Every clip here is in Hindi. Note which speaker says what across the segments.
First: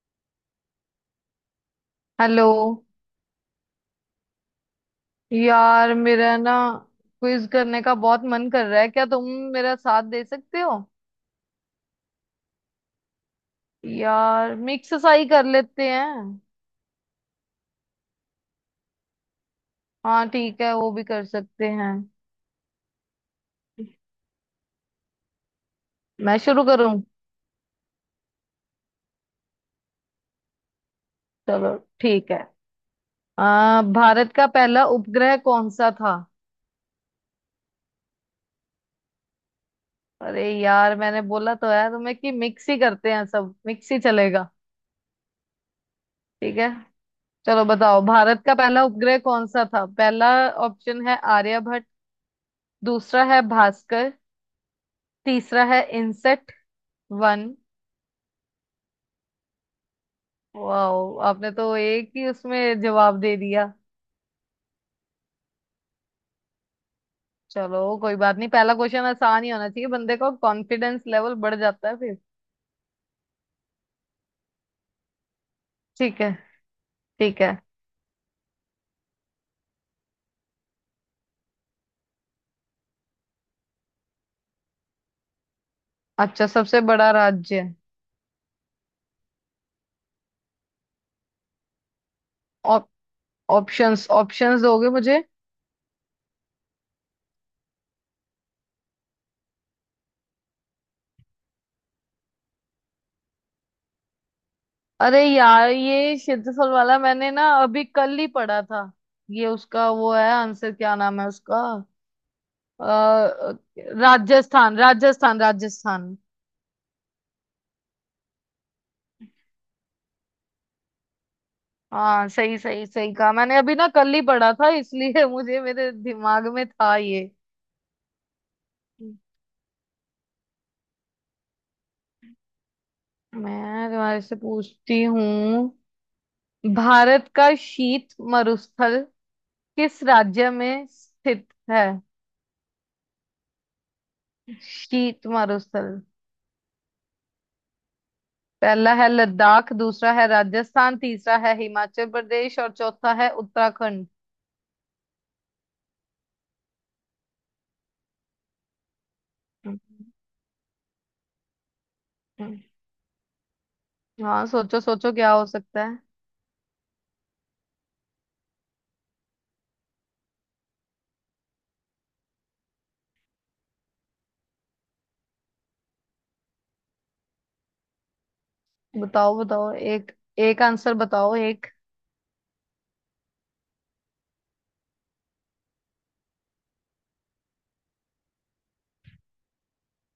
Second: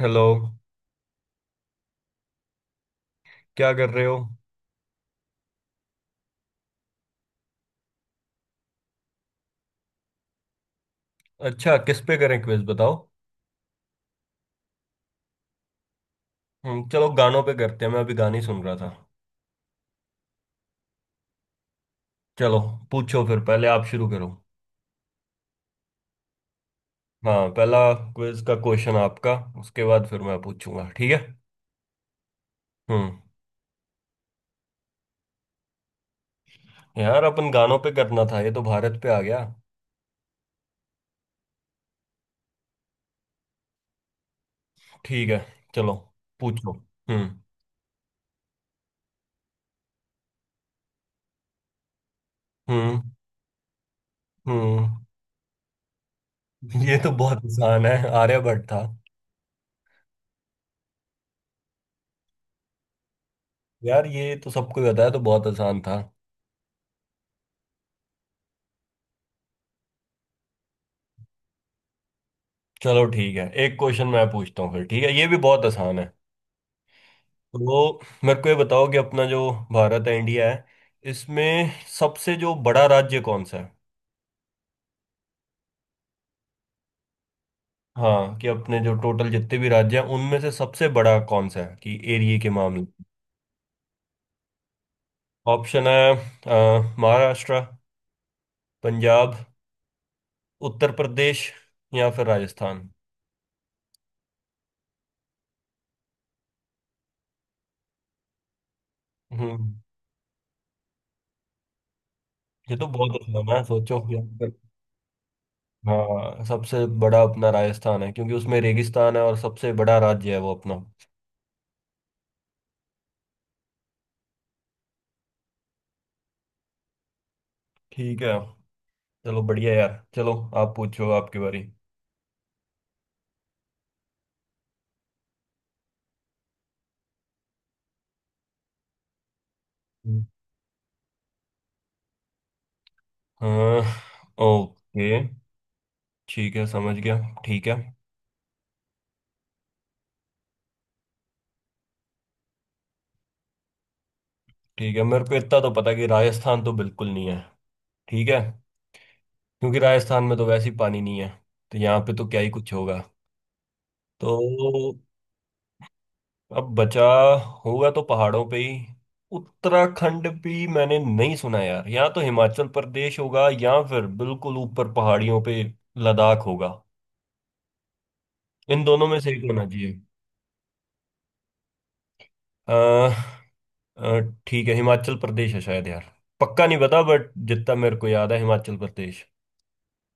Speaker 1: हेलो।
Speaker 2: हेलो।
Speaker 1: क्या कर रहे हो।
Speaker 2: यार मेरा ना क्विज करने का बहुत मन कर रहा है, क्या तुम मेरा साथ दे सकते हो?
Speaker 1: अच्छा किस पे करें क्विज बताओ।
Speaker 2: यार मिक्स सा ही कर लेते हैं।
Speaker 1: चलो गानों पे करते हैं, मैं अभी गाने सुन रहा था।
Speaker 2: हाँ ठीक है, वो भी कर सकते हैं।
Speaker 1: चलो, पूछो फिर, पहले आप शुरू करो।
Speaker 2: मैं शुरू करूं?
Speaker 1: हाँ, पहला क्विज का क्वेश्चन आपका, उसके बाद फिर मैं पूछूंगा, ठीक है।
Speaker 2: चलो ठीक है।
Speaker 1: हम्म
Speaker 2: भारत का पहला उपग्रह कौन सा था?
Speaker 1: यार अपन गानों पे करना था, ये तो भारत पे आ गया।
Speaker 2: अरे यार, मैंने बोला तो है तुम्हें कि मिक्स ही करते हैं, सब मिक्स ही चलेगा।
Speaker 1: ठीक है, चलो,
Speaker 2: ठीक है।
Speaker 1: पूछो। हम्म
Speaker 2: चलो बताओ, भारत का पहला उपग्रह कौन सा था? पहला ऑप्शन है आर्यभट्ट।
Speaker 1: हम्म
Speaker 2: दूसरा है भास्कर।
Speaker 1: हम्म
Speaker 2: तीसरा है इंसेक्ट
Speaker 1: ये तो बहुत
Speaker 2: वन।
Speaker 1: आसान है, आर्यभट्ट था।
Speaker 2: वाओ, आपने तो एक ही उसमें जवाब दे दिया।
Speaker 1: यार ये तो सबको ही पता है, तो बहुत आसान था।
Speaker 2: चलो कोई बात नहीं, पहला क्वेश्चन आसान ही होना चाहिए, बंदे का कॉन्फिडेंस लेवल बढ़ जाता है फिर।
Speaker 1: चलो ठीक है, एक क्वेश्चन मैं पूछता हूँ फिर, ठीक है, ये भी बहुत आसान है।
Speaker 2: ठीक है, ठीक है।
Speaker 1: तो मेरे को ये बताओ कि अपना जो भारत है, इंडिया है, इसमें सबसे जो बड़ा राज्य कौन सा है।
Speaker 2: अच्छा, सबसे बड़ा राज्य।
Speaker 1: हाँ, कि अपने जो टोटल जितने भी राज्य हैं उनमें से सबसे बड़ा कौन सा है, कि एरिया के मामले।
Speaker 2: ऑप्शंस ऑप्शंस दोगे मुझे?
Speaker 1: ऑप्शन है महाराष्ट्र, पंजाब, उत्तर प्रदेश या फिर राजस्थान।
Speaker 2: अरे यार, ये क्षेत्रफल वाला मैंने ना अभी कल ही पढ़ा था। ये
Speaker 1: हम्म
Speaker 2: उसका वो है आंसर, क्या नाम है उसका?
Speaker 1: ये तो बहुत आसान
Speaker 2: अ,
Speaker 1: है, सोचो यहाँ
Speaker 2: राजस्थान, राजस्थान, राजस्थान।
Speaker 1: हाँ, सबसे बड़ा अपना राजस्थान है क्योंकि उसमें रेगिस्तान है और सबसे बड़ा राज्य है वो अपना।
Speaker 2: हाँ, सही सही सही कहा, मैंने अभी ना कल ही पढ़ा था इसलिए मुझे, मेरे दिमाग में था ये।
Speaker 1: ठीक है, चलो बढ़िया यार, चलो आप पूछो, आपकी बारी।
Speaker 2: मैं तुम्हारे से पूछती हूँ। भारत का शीत मरुस्थल किस राज्य में स्थित है?
Speaker 1: हाँ। ओके,
Speaker 2: शीत मरुस्थल।
Speaker 1: ठीक है समझ गया, ठीक है।
Speaker 2: पहला है लद्दाख, दूसरा है राजस्थान, तीसरा है हिमाचल प्रदेश और चौथा है उत्तराखंड।
Speaker 1: ठीक है, मेरे को इतना तो पता है कि राजस्थान तो बिल्कुल नहीं है। ठीक है, क्योंकि
Speaker 2: हम्म।
Speaker 1: राजस्थान में तो वैसे ही पानी नहीं है, तो यहाँ पे तो क्या ही कुछ होगा
Speaker 2: हाँ, सोचो
Speaker 1: तो,
Speaker 2: सोचो, क्या हो सकता है?
Speaker 1: अब बचा, होगा तो पहाड़ों पे ही। उत्तराखंड भी मैंने नहीं सुना यार, यहाँ तो हिमाचल प्रदेश होगा या फिर बिल्कुल ऊपर पहाड़ियों पे लद्दाख होगा। इन दोनों में से
Speaker 2: बताओ
Speaker 1: एक होना
Speaker 2: बताओ, एक, एक आंसर बताओ एक।
Speaker 1: चाहिए। अ, ठीक है, हिमाचल प्रदेश है शायद यार, पक्का नहीं पता बट जितना मेरे को याद है हिमाचल प्रदेश।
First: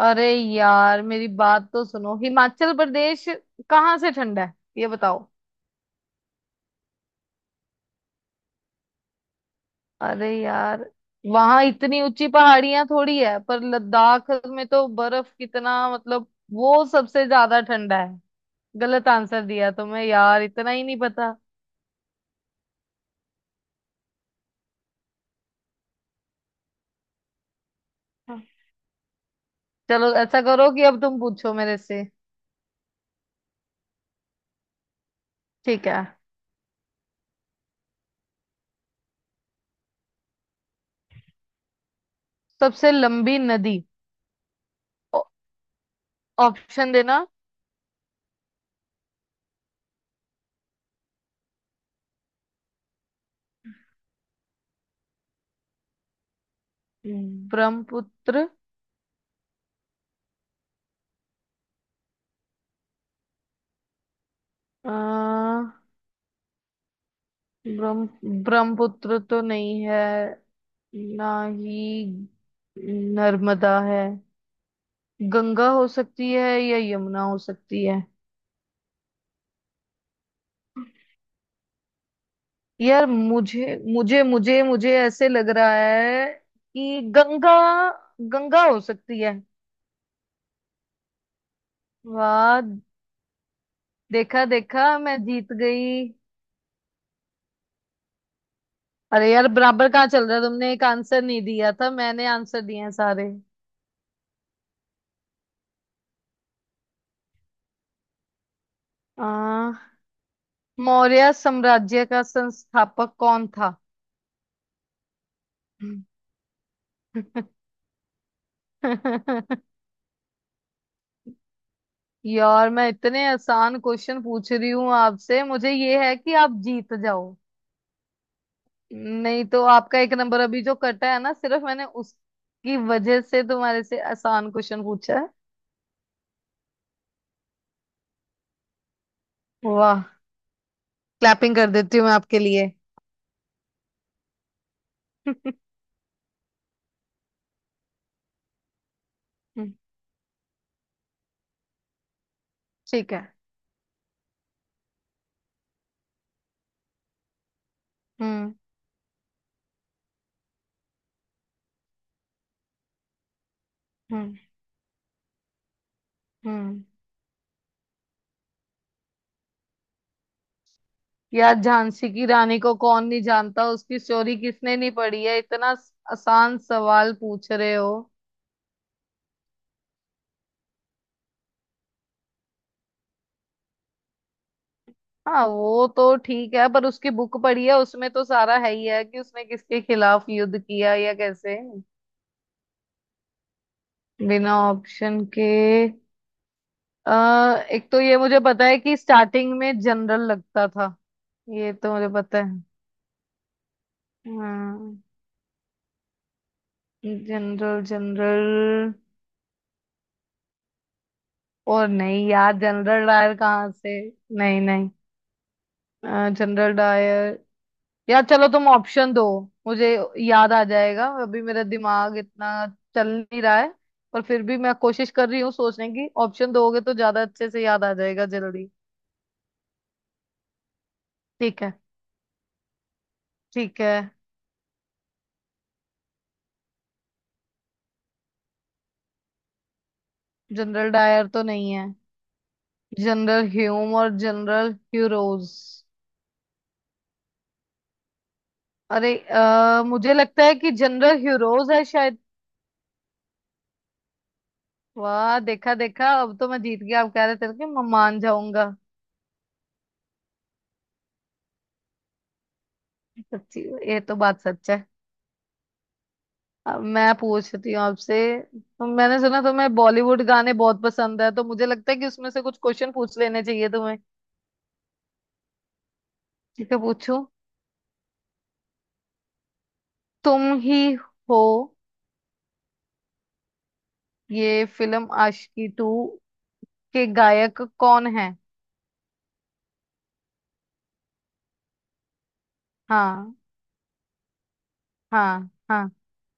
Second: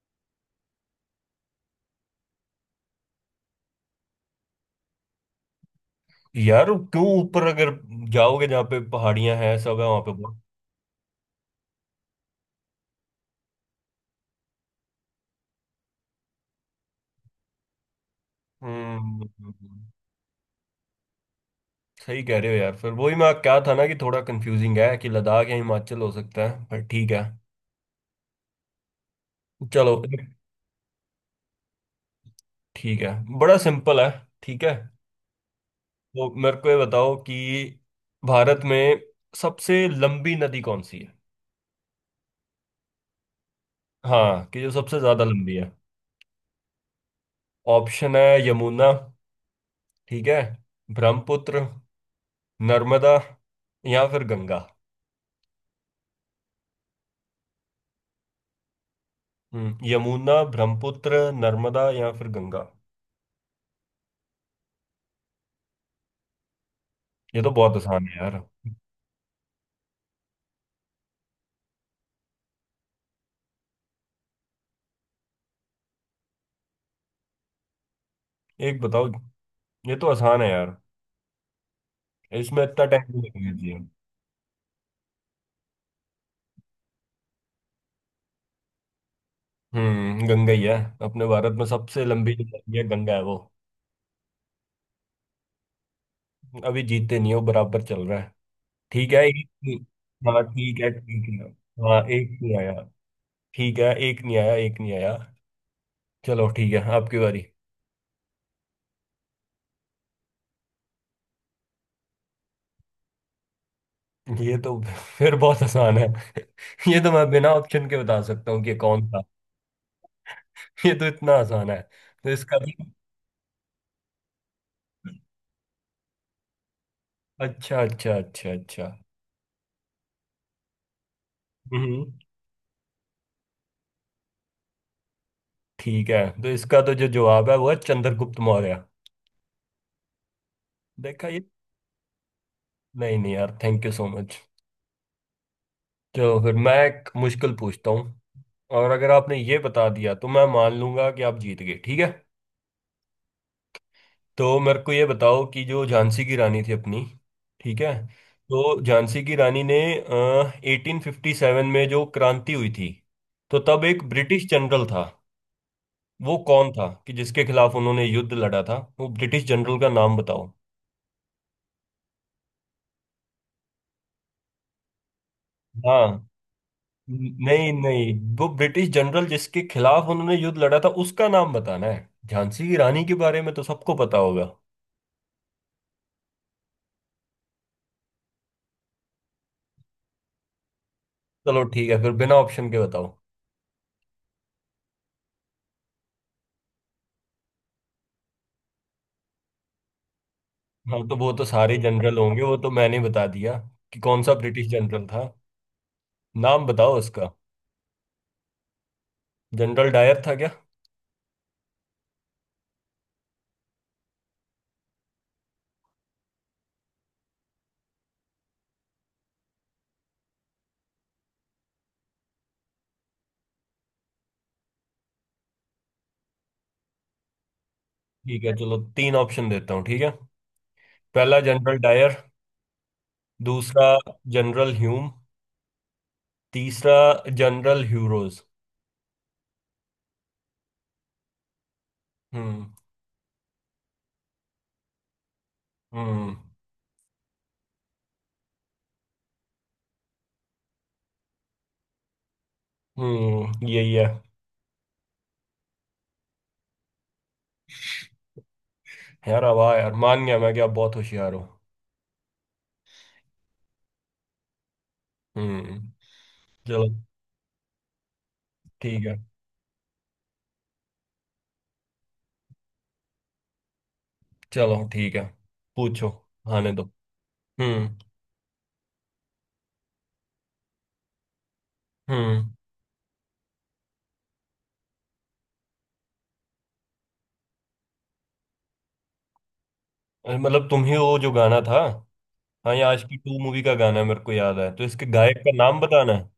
Speaker 2: अरे यार, मेरी बात तो सुनो, हिमाचल प्रदेश कहाँ से ठंडा है ये बताओ?
Speaker 1: यार क्यों, ऊपर अगर जाओगे जहाँ पे पहाड़ियां हैं सब है वहां पे
Speaker 2: अरे
Speaker 1: बहुत।
Speaker 2: यार, वहां इतनी ऊंची पहाड़ियां थोड़ी है, पर लद्दाख में तो बर्फ कितना, मतलब वो सबसे ज्यादा ठंडा है। गलत
Speaker 1: हम्म
Speaker 2: आंसर दिया तुम्हें, यार इतना ही नहीं पता।
Speaker 1: सही कह रहे हो यार, फिर वही मैं क्या था ना कि थोड़ा कंफ्यूजिंग है कि लद्दाख या हिमाचल हो सकता है, पर ठीक है। चलो
Speaker 2: चलो ऐसा करो कि अब तुम पूछो मेरे से।
Speaker 1: ठीक है, बड़ा सिंपल है, ठीक है।
Speaker 2: ठीक है।
Speaker 1: तो मेरे को ये बताओ कि भारत में सबसे लंबी नदी कौन सी है।
Speaker 2: सबसे लंबी नदी।
Speaker 1: हाँ, कि जो सबसे ज्यादा
Speaker 2: ओ-
Speaker 1: लंबी है।
Speaker 2: ऑप्शन देना।
Speaker 1: ऑप्शन है यमुना, ठीक है, ब्रह्मपुत्र, नर्मदा या फिर गंगा।
Speaker 2: ब्रह्मपुत्र।
Speaker 1: यमुना, ब्रह्मपुत्र, नर्मदा या फिर गंगा।
Speaker 2: अ,
Speaker 1: ये तो बहुत आसान है
Speaker 2: ब्रह्म
Speaker 1: यार,
Speaker 2: ब्रह्मपुत्र तो नहीं है, ना ही नर्मदा है। गंगा हो सकती है या यमुना हो सकती है।
Speaker 1: एक बताओ। ये तो आसान है यार, इसमें इतना टाइम
Speaker 2: यार,
Speaker 1: नहीं लगना
Speaker 2: मुझे
Speaker 1: चाहिए।
Speaker 2: मुझे मुझे मुझे ऐसे लग रहा है कि गंगा, गंगा हो सकती है।
Speaker 1: गंगा ही है। अपने भारत में सबसे लंबी जो
Speaker 2: वाह,
Speaker 1: नदी है, गंगा है वो।
Speaker 2: देखा देखा, मैं जीत गई।
Speaker 1: अभी जीतते नहीं हो, बराबर चल रहा है, ठीक है
Speaker 2: अरे यार,
Speaker 1: एक।
Speaker 2: बराबर कहाँ चल रहा
Speaker 1: हाँ
Speaker 2: है, तुमने
Speaker 1: ठीक
Speaker 2: एक
Speaker 1: है,
Speaker 2: आंसर
Speaker 1: ठीक
Speaker 2: नहीं
Speaker 1: है,
Speaker 2: दिया था,
Speaker 1: हाँ
Speaker 2: मैंने
Speaker 1: एक नहीं
Speaker 2: आंसर
Speaker 1: आया,
Speaker 2: दिए हैं सारे।
Speaker 1: ठीक है, एक नहीं आया, एक नहीं आया। चलो ठीक है, आपकी बारी।
Speaker 2: आ, मौर्य साम्राज्य का संस्थापक कौन था?
Speaker 1: ये तो फिर बहुत आसान है। ये तो मैं बिना ऑप्शन के बता सकता हूँ कि कौन था। ये तो इतना आसान है, तो इसका
Speaker 2: यार,
Speaker 1: भी।
Speaker 2: मैं इतने आसान क्वेश्चन पूछ रही हूँ आपसे, मुझे ये है कि आप जीत जाओ।
Speaker 1: अच्छा अच्छा अच्छा अच्छा।
Speaker 2: नहीं तो आपका एक नंबर अभी जो कटा है ना, सिर्फ मैंने
Speaker 1: हम्म
Speaker 2: उसकी वजह से तुम्हारे से आसान क्वेश्चन पूछा है।
Speaker 1: ठीक है, तो इसका तो जो जवाब है वो है चंद्रगुप्त मौर्य।
Speaker 2: वाह,
Speaker 1: देखा ये।
Speaker 2: क्लैपिंग कर देती हूँ मैं आपके लिए।
Speaker 1: नहीं नहीं यार, थैंक यू सो मच। चलो फिर मैं एक मुश्किल पूछता हूँ, और अगर आपने ये बता दिया तो मैं मान लूंगा कि आप जीत गए, ठीक है।
Speaker 2: ठीक है।
Speaker 1: तो मेरे को ये बताओ कि जो झांसी की रानी थी अपनी, ठीक है।
Speaker 2: हम्म,
Speaker 1: तो झांसी की रानी ने 1857 में जो क्रांति हुई थी, तो तब एक
Speaker 2: हम्म,
Speaker 1: ब्रिटिश जनरल था, वो कौन
Speaker 2: हम्म।
Speaker 1: था, कि जिसके खिलाफ उन्होंने युद्ध लड़ा था, वो ब्रिटिश जनरल का नाम बताओ।
Speaker 2: यार, झांसी की रानी को कौन नहीं जानता, उसकी स्टोरी किसने नहीं पढ़ी है? इतना
Speaker 1: हाँ।
Speaker 2: आसान सवाल पूछ
Speaker 1: नहीं
Speaker 2: रहे हो?
Speaker 1: नहीं, वो ब्रिटिश जनरल जिसके खिलाफ उन्होंने युद्ध लड़ा था उसका नाम बताना है, झांसी की रानी के बारे में तो सबको पता होगा।
Speaker 2: हाँ, वो तो ठीक है, पर उसकी बुक पढ़ी है, उसमें तो सारा है ही है कि उसने किसके खिलाफ युद्ध किया या कैसे।
Speaker 1: चलो ठीक है, फिर बिना ऑप्शन के बताओ।
Speaker 2: बिना ऑप्शन के। एक तो ये मुझे पता है कि स्टार्टिंग में जनरल लगता था।
Speaker 1: हाँ तो वो तो
Speaker 2: ये
Speaker 1: सारे
Speaker 2: तो मुझे
Speaker 1: जनरल
Speaker 2: पता
Speaker 1: होंगे, वो
Speaker 2: है।
Speaker 1: तो मैंने बता दिया, कि कौन सा ब्रिटिश
Speaker 2: हाँ।
Speaker 1: जनरल था, नाम बताओ उसका।
Speaker 2: General general.
Speaker 1: जनरल डायर था क्या।
Speaker 2: और नहीं यार, जनरल डायर कहाँ से? नहीं, नहीं, जनरल डायर। यार चलो, तुम ऑप्शन दो मुझे, याद आ जाएगा, अभी मेरा दिमाग इतना चल नहीं रहा है, पर फिर भी मैं कोशिश कर रही हूँ सोचने की, ऑप्शन दोगे तो ज्यादा अच्छे से याद आ जाएगा
Speaker 1: ठीक है
Speaker 2: जल्दी।
Speaker 1: चलो, तीन ऑप्शन देता हूँ, ठीक है। पहला
Speaker 2: ठीक है,
Speaker 1: जनरल डायर,
Speaker 2: ठीक
Speaker 1: दूसरा
Speaker 2: है।
Speaker 1: जनरल ह्यूम, तीसरा जनरल ह्यूरोज।
Speaker 2: जनरल डायर तो नहीं है।
Speaker 1: हम्म
Speaker 2: जनरल ह्यूम और जनरल ह्यूरोज।
Speaker 1: हम्म
Speaker 2: अरे, मुझे लगता है कि जनरल ह्यूरोज है शायद।
Speaker 1: यही है।
Speaker 2: वाह, देखा देखा, अब तो मैं जीत गया, आप कह रहे थे कि मैं मान जाऊंगा।
Speaker 1: यार अब आ यार मान गया मैं, कि आप बहुत होशियार हो।
Speaker 2: सच्ची? ये तो बात सच है।
Speaker 1: हम्म
Speaker 2: अब
Speaker 1: चलो
Speaker 2: मैं पूछती हूँ आपसे। तो
Speaker 1: ठीक है।
Speaker 2: मैंने सुना तुम्हें बॉलीवुड गाने बहुत पसंद है, तो मुझे लगता है कि उसमें से कुछ क्वेश्चन पूछ लेने चाहिए तुम्हें।
Speaker 1: चलो ठीक है, पूछो, आने
Speaker 2: ठीक है,
Speaker 1: दो।
Speaker 2: पूछूं?
Speaker 1: हम्म
Speaker 2: तुम ही हो।
Speaker 1: हम्म
Speaker 2: ये फिल्म आशिकी टू के गायक कौन है?
Speaker 1: अरे मतलब तुम ही, वो जो गाना था। हाँ ये आज की
Speaker 2: हाँ,
Speaker 1: 2 मूवी का गाना है, मेरे को याद है, तो इसके गायक
Speaker 2: हाँ,
Speaker 1: का नाम
Speaker 2: हाँ,
Speaker 1: बताना है।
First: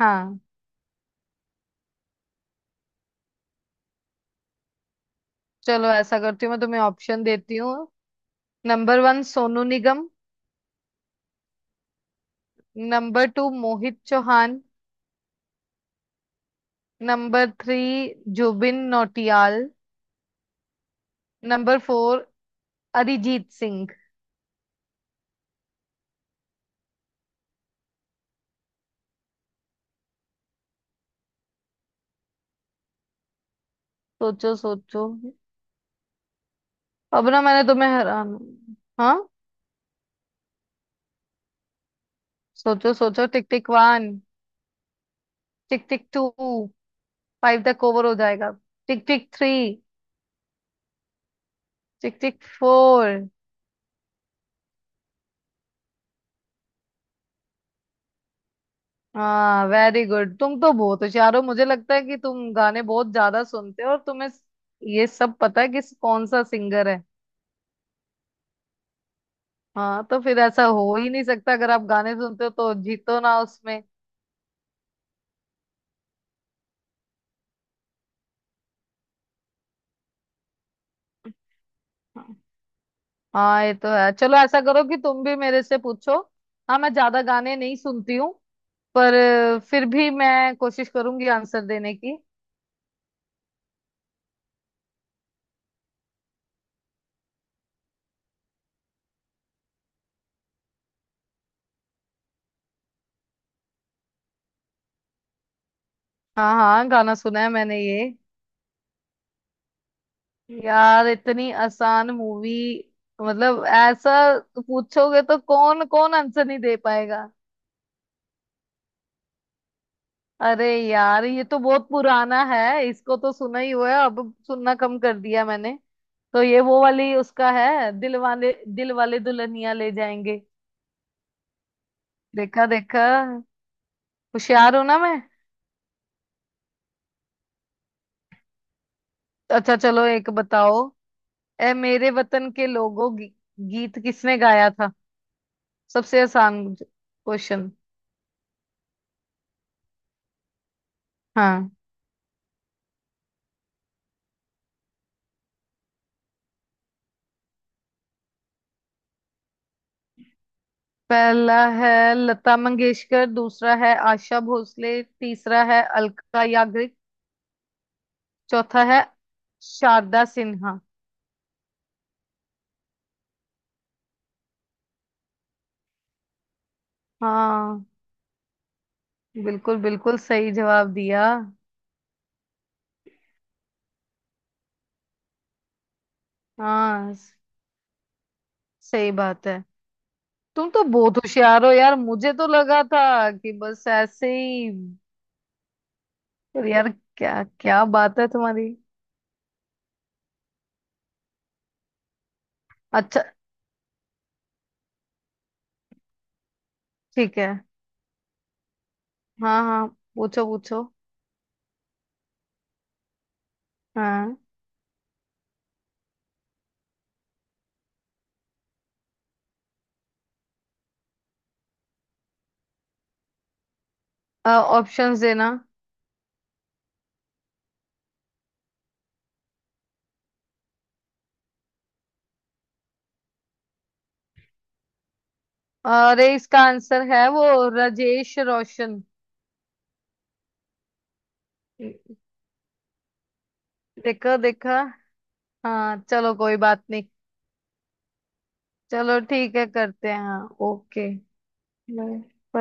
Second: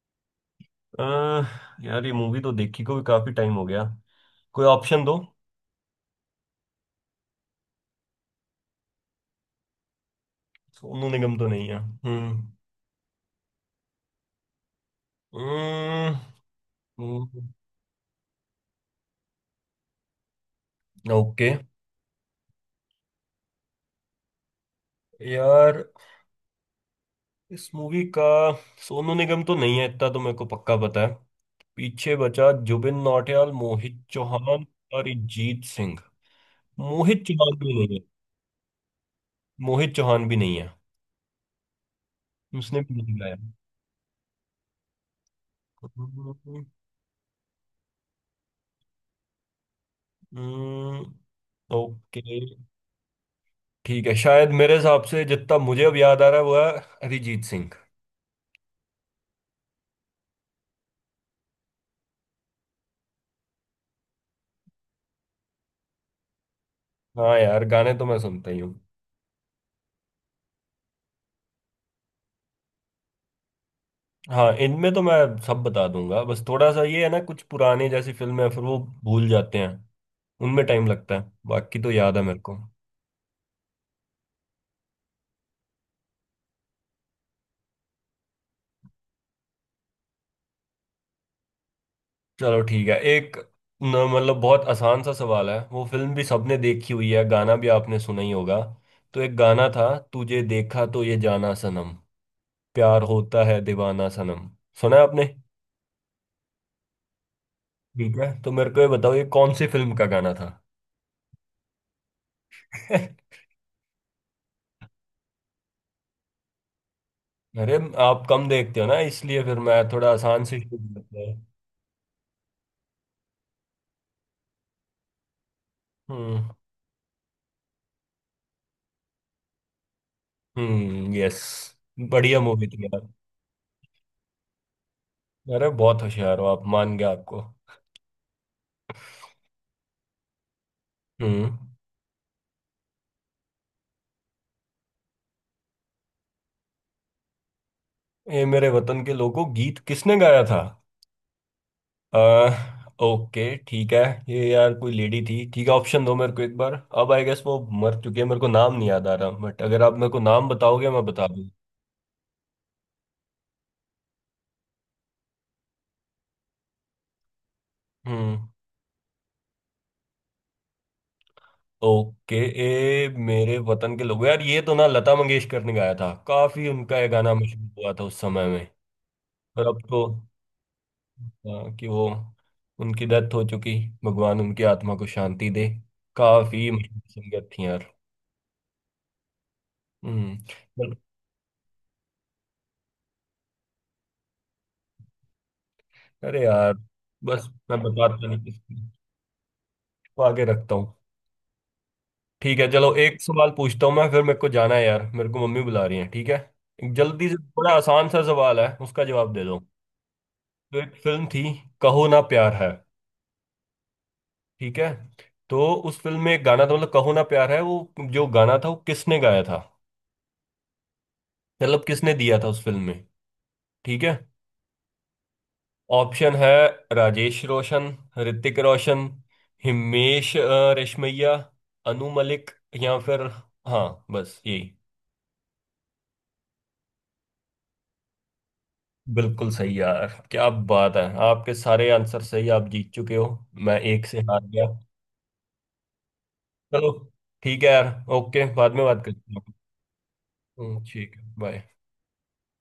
Speaker 2: हाँ।
Speaker 1: अह, यार ये मूवी तो देखी को भी काफी टाइम हो गया, कोई ऑप्शन दो।
Speaker 2: चलो ऐसा करती हूँ, मैं तुम्हें ऑप्शन देती हूँ। Number one, Sonu Nigam.
Speaker 1: सोनू निगम तो नहीं है।
Speaker 2: Number two, Mohit Chauhan.
Speaker 1: हम्म हम्म,
Speaker 2: number three, Jubin Nautiyal.
Speaker 1: Okay.
Speaker 2: Number four, Arijit Singh.
Speaker 1: यार इस मूवी का सोनू निगम तो नहीं है, इतना तो मेरे को पक्का पता है। पीछे बचा जुबिन नौटियाल, मोहित चौहान
Speaker 2: सोचो
Speaker 1: और
Speaker 2: सोचो।
Speaker 1: अरिजीत सिंह। मोहित
Speaker 2: अब ना
Speaker 1: चौहान
Speaker 2: मैंने
Speaker 1: भी
Speaker 2: तुम्हें
Speaker 1: नहीं है।
Speaker 2: हैरान। हाँ,
Speaker 1: मोहित चौहान भी नहीं है, उसने
Speaker 2: सोचो
Speaker 1: भी नहीं
Speaker 2: सोचो, tick tick one, tick tick two,
Speaker 1: गाया।
Speaker 2: फाइव तक ओवर हो जाएगा, tick tick three,
Speaker 1: hmm
Speaker 2: tick
Speaker 1: okay
Speaker 2: tick four.
Speaker 1: ठीक है, शायद मेरे हिसाब से जितना मुझे अब याद आ रहा है वो है अरिजीत सिंह।
Speaker 2: हाँ वेरी गुड, तुम तो बहुत होशियार हो, मुझे लगता है कि तुम गाने बहुत ज्यादा सुनते हो और तुम्हें ये सब पता है कि कौन सा सिंगर है।
Speaker 1: हाँ यार गाने तो मैं सुनता ही हूँ।
Speaker 2: हाँ तो फिर ऐसा हो ही नहीं सकता, अगर आप गाने सुनते हो तो जीतो ना उसमें।
Speaker 1: हाँ इनमें तो मैं सब बता दूंगा, बस थोड़ा सा ये है ना, कुछ पुराने जैसी फिल्में हैं, फिर वो भूल जाते हैं, उनमें टाइम लगता है, बाकी तो याद है मेरे को।
Speaker 2: हाँ ये तो है, चलो ऐसा करो कि तुम भी मेरे से पूछो। हाँ मैं ज्यादा गाने नहीं सुनती हूँ। पर फिर भी मैं कोशिश करूंगी आंसर देने की।
Speaker 1: चलो ठीक है, एक न, मतलब बहुत आसान सा सवाल है, वो फिल्म भी सबने देखी हुई है, गाना भी आपने सुना ही होगा। तो एक गाना था, तुझे देखा तो ये जाना सनम, प्यार होता है दीवाना सनम, सुना है आपने।
Speaker 2: हाँ, हाँ, गाना सुना है मैंने ये।
Speaker 1: ठीक है, तो मेरे को ये बताओ, ये कौन सी फिल्म का गाना था।
Speaker 2: यार इतनी आसान मूवी, मतलब ऐसा पूछोगे तो कौन कौन आंसर नहीं दे पाएगा?
Speaker 1: अरे आप कम देखते हो ना, इसलिए फिर मैं थोड़ा आसान से
Speaker 2: अरे
Speaker 1: शुरू करता
Speaker 2: यार
Speaker 1: हूँ।
Speaker 2: ये तो बहुत पुराना है, इसको तो सुना ही हुआ है, अब सुनना कम कर दिया मैंने। तो
Speaker 1: हम्म
Speaker 2: ये वो वाली उसका है, दिल वाले दुल्हनिया ले जाएंगे।
Speaker 1: यस, बढ़िया
Speaker 2: देखा
Speaker 1: मूवी थी
Speaker 2: देखा,
Speaker 1: यार।
Speaker 2: होशियार हूं ना मैं?
Speaker 1: अरे बहुत होशियार हो आप, मान गया आपको।
Speaker 2: अच्छा चलो, एक बताओ।
Speaker 1: हम्म
Speaker 2: ए मेरे वतन के लोगों, गीत किसने गाया था? सबसे आसान क्वेश्चन।
Speaker 1: ये मेरे वतन के लोगों गीत किसने गाया था।
Speaker 2: हाँ,
Speaker 1: अह ओके ठीक है, ये यार कोई लेडी थी, ठीक है ऑप्शन दो मेरे को एक बार, अब आई गेस वो मर चुकी है, मेरे को नाम नहीं याद आ रहा, बट अगर आप मेरे को नाम बताओगे मैं बता दूँ।
Speaker 2: पहला है लता मंगेशकर, दूसरा है आशा भोसले, तीसरा है अलका याग्निक,
Speaker 1: हम्म
Speaker 2: चौथा है शारदा सिन्हा।
Speaker 1: ओके। ए मेरे वतन के लोग, यार ये तो ना लता मंगेशकर ने गाया था, काफी उनका ये गाना मशहूर
Speaker 2: हाँ
Speaker 1: हुआ था उस समय में। पर
Speaker 2: बिल्कुल,
Speaker 1: अब तो
Speaker 2: बिल्कुल सही जवाब दिया।
Speaker 1: आ, कि वो, उनकी डेथ हो चुकी, भगवान उनकी आत्मा को शांति दे, काफी मशहूर
Speaker 2: हाँ,
Speaker 1: सिंगर थी यार।
Speaker 2: सही बात है।
Speaker 1: हम्म
Speaker 2: तुम तो
Speaker 1: बल-
Speaker 2: बहुत होशियार हो यार, मुझे तो लगा था कि बस ऐसे ही।
Speaker 1: अरे
Speaker 2: पर
Speaker 1: यार,
Speaker 2: यार, क्या
Speaker 1: बस मैं
Speaker 2: क्या बात
Speaker 1: बताता
Speaker 2: है
Speaker 1: नहीं
Speaker 2: तुम्हारी।
Speaker 1: इसको, आगे रखता हूँ। ठीक है चलो, एक
Speaker 2: अच्छा,
Speaker 1: सवाल पूछता हूँ मैं फिर, मेरे को जाना है यार, मेरे को मम्मी बुला रही है, ठीक है। एक जल्दी से
Speaker 2: ठीक है।
Speaker 1: बड़ा आसान सा सवाल है, उसका जवाब दे दो।
Speaker 2: हाँ हाँ, पूछो
Speaker 1: तो
Speaker 2: पूछो।
Speaker 1: एक फिल्म थी, कहो ना प्यार है,
Speaker 2: हाँ।
Speaker 1: ठीक है। तो उस फिल्म में एक गाना था, मतलब कहो ना प्यार है वो जो गाना था वो किसने गाया था, मतलब किसने दिया था उस फिल्म में, ठीक है।
Speaker 2: ऑप्शंस देना।
Speaker 1: ऑप्शन है राजेश रोशन, ऋतिक रोशन, हिमेश रेशमैया, अनु मलिक या फिर, हाँ बस यही।
Speaker 2: अरे, इसका आंसर है वो, राजेश रोशन।
Speaker 1: बिल्कुल सही यार क्या बात है, आपके सारे आंसर सही, आप जीत चुके हो, मैं एक से
Speaker 2: देखो
Speaker 1: हार गया।
Speaker 2: देखो। हाँ चलो कोई बात
Speaker 1: चलो
Speaker 2: नहीं।
Speaker 1: ठीक है यार, ओके बाद में बात
Speaker 2: चलो
Speaker 1: करते हैं।
Speaker 2: ठीक है, करते हैं। हाँ ओके।
Speaker 1: ठीक है बाय।
Speaker 2: बाय।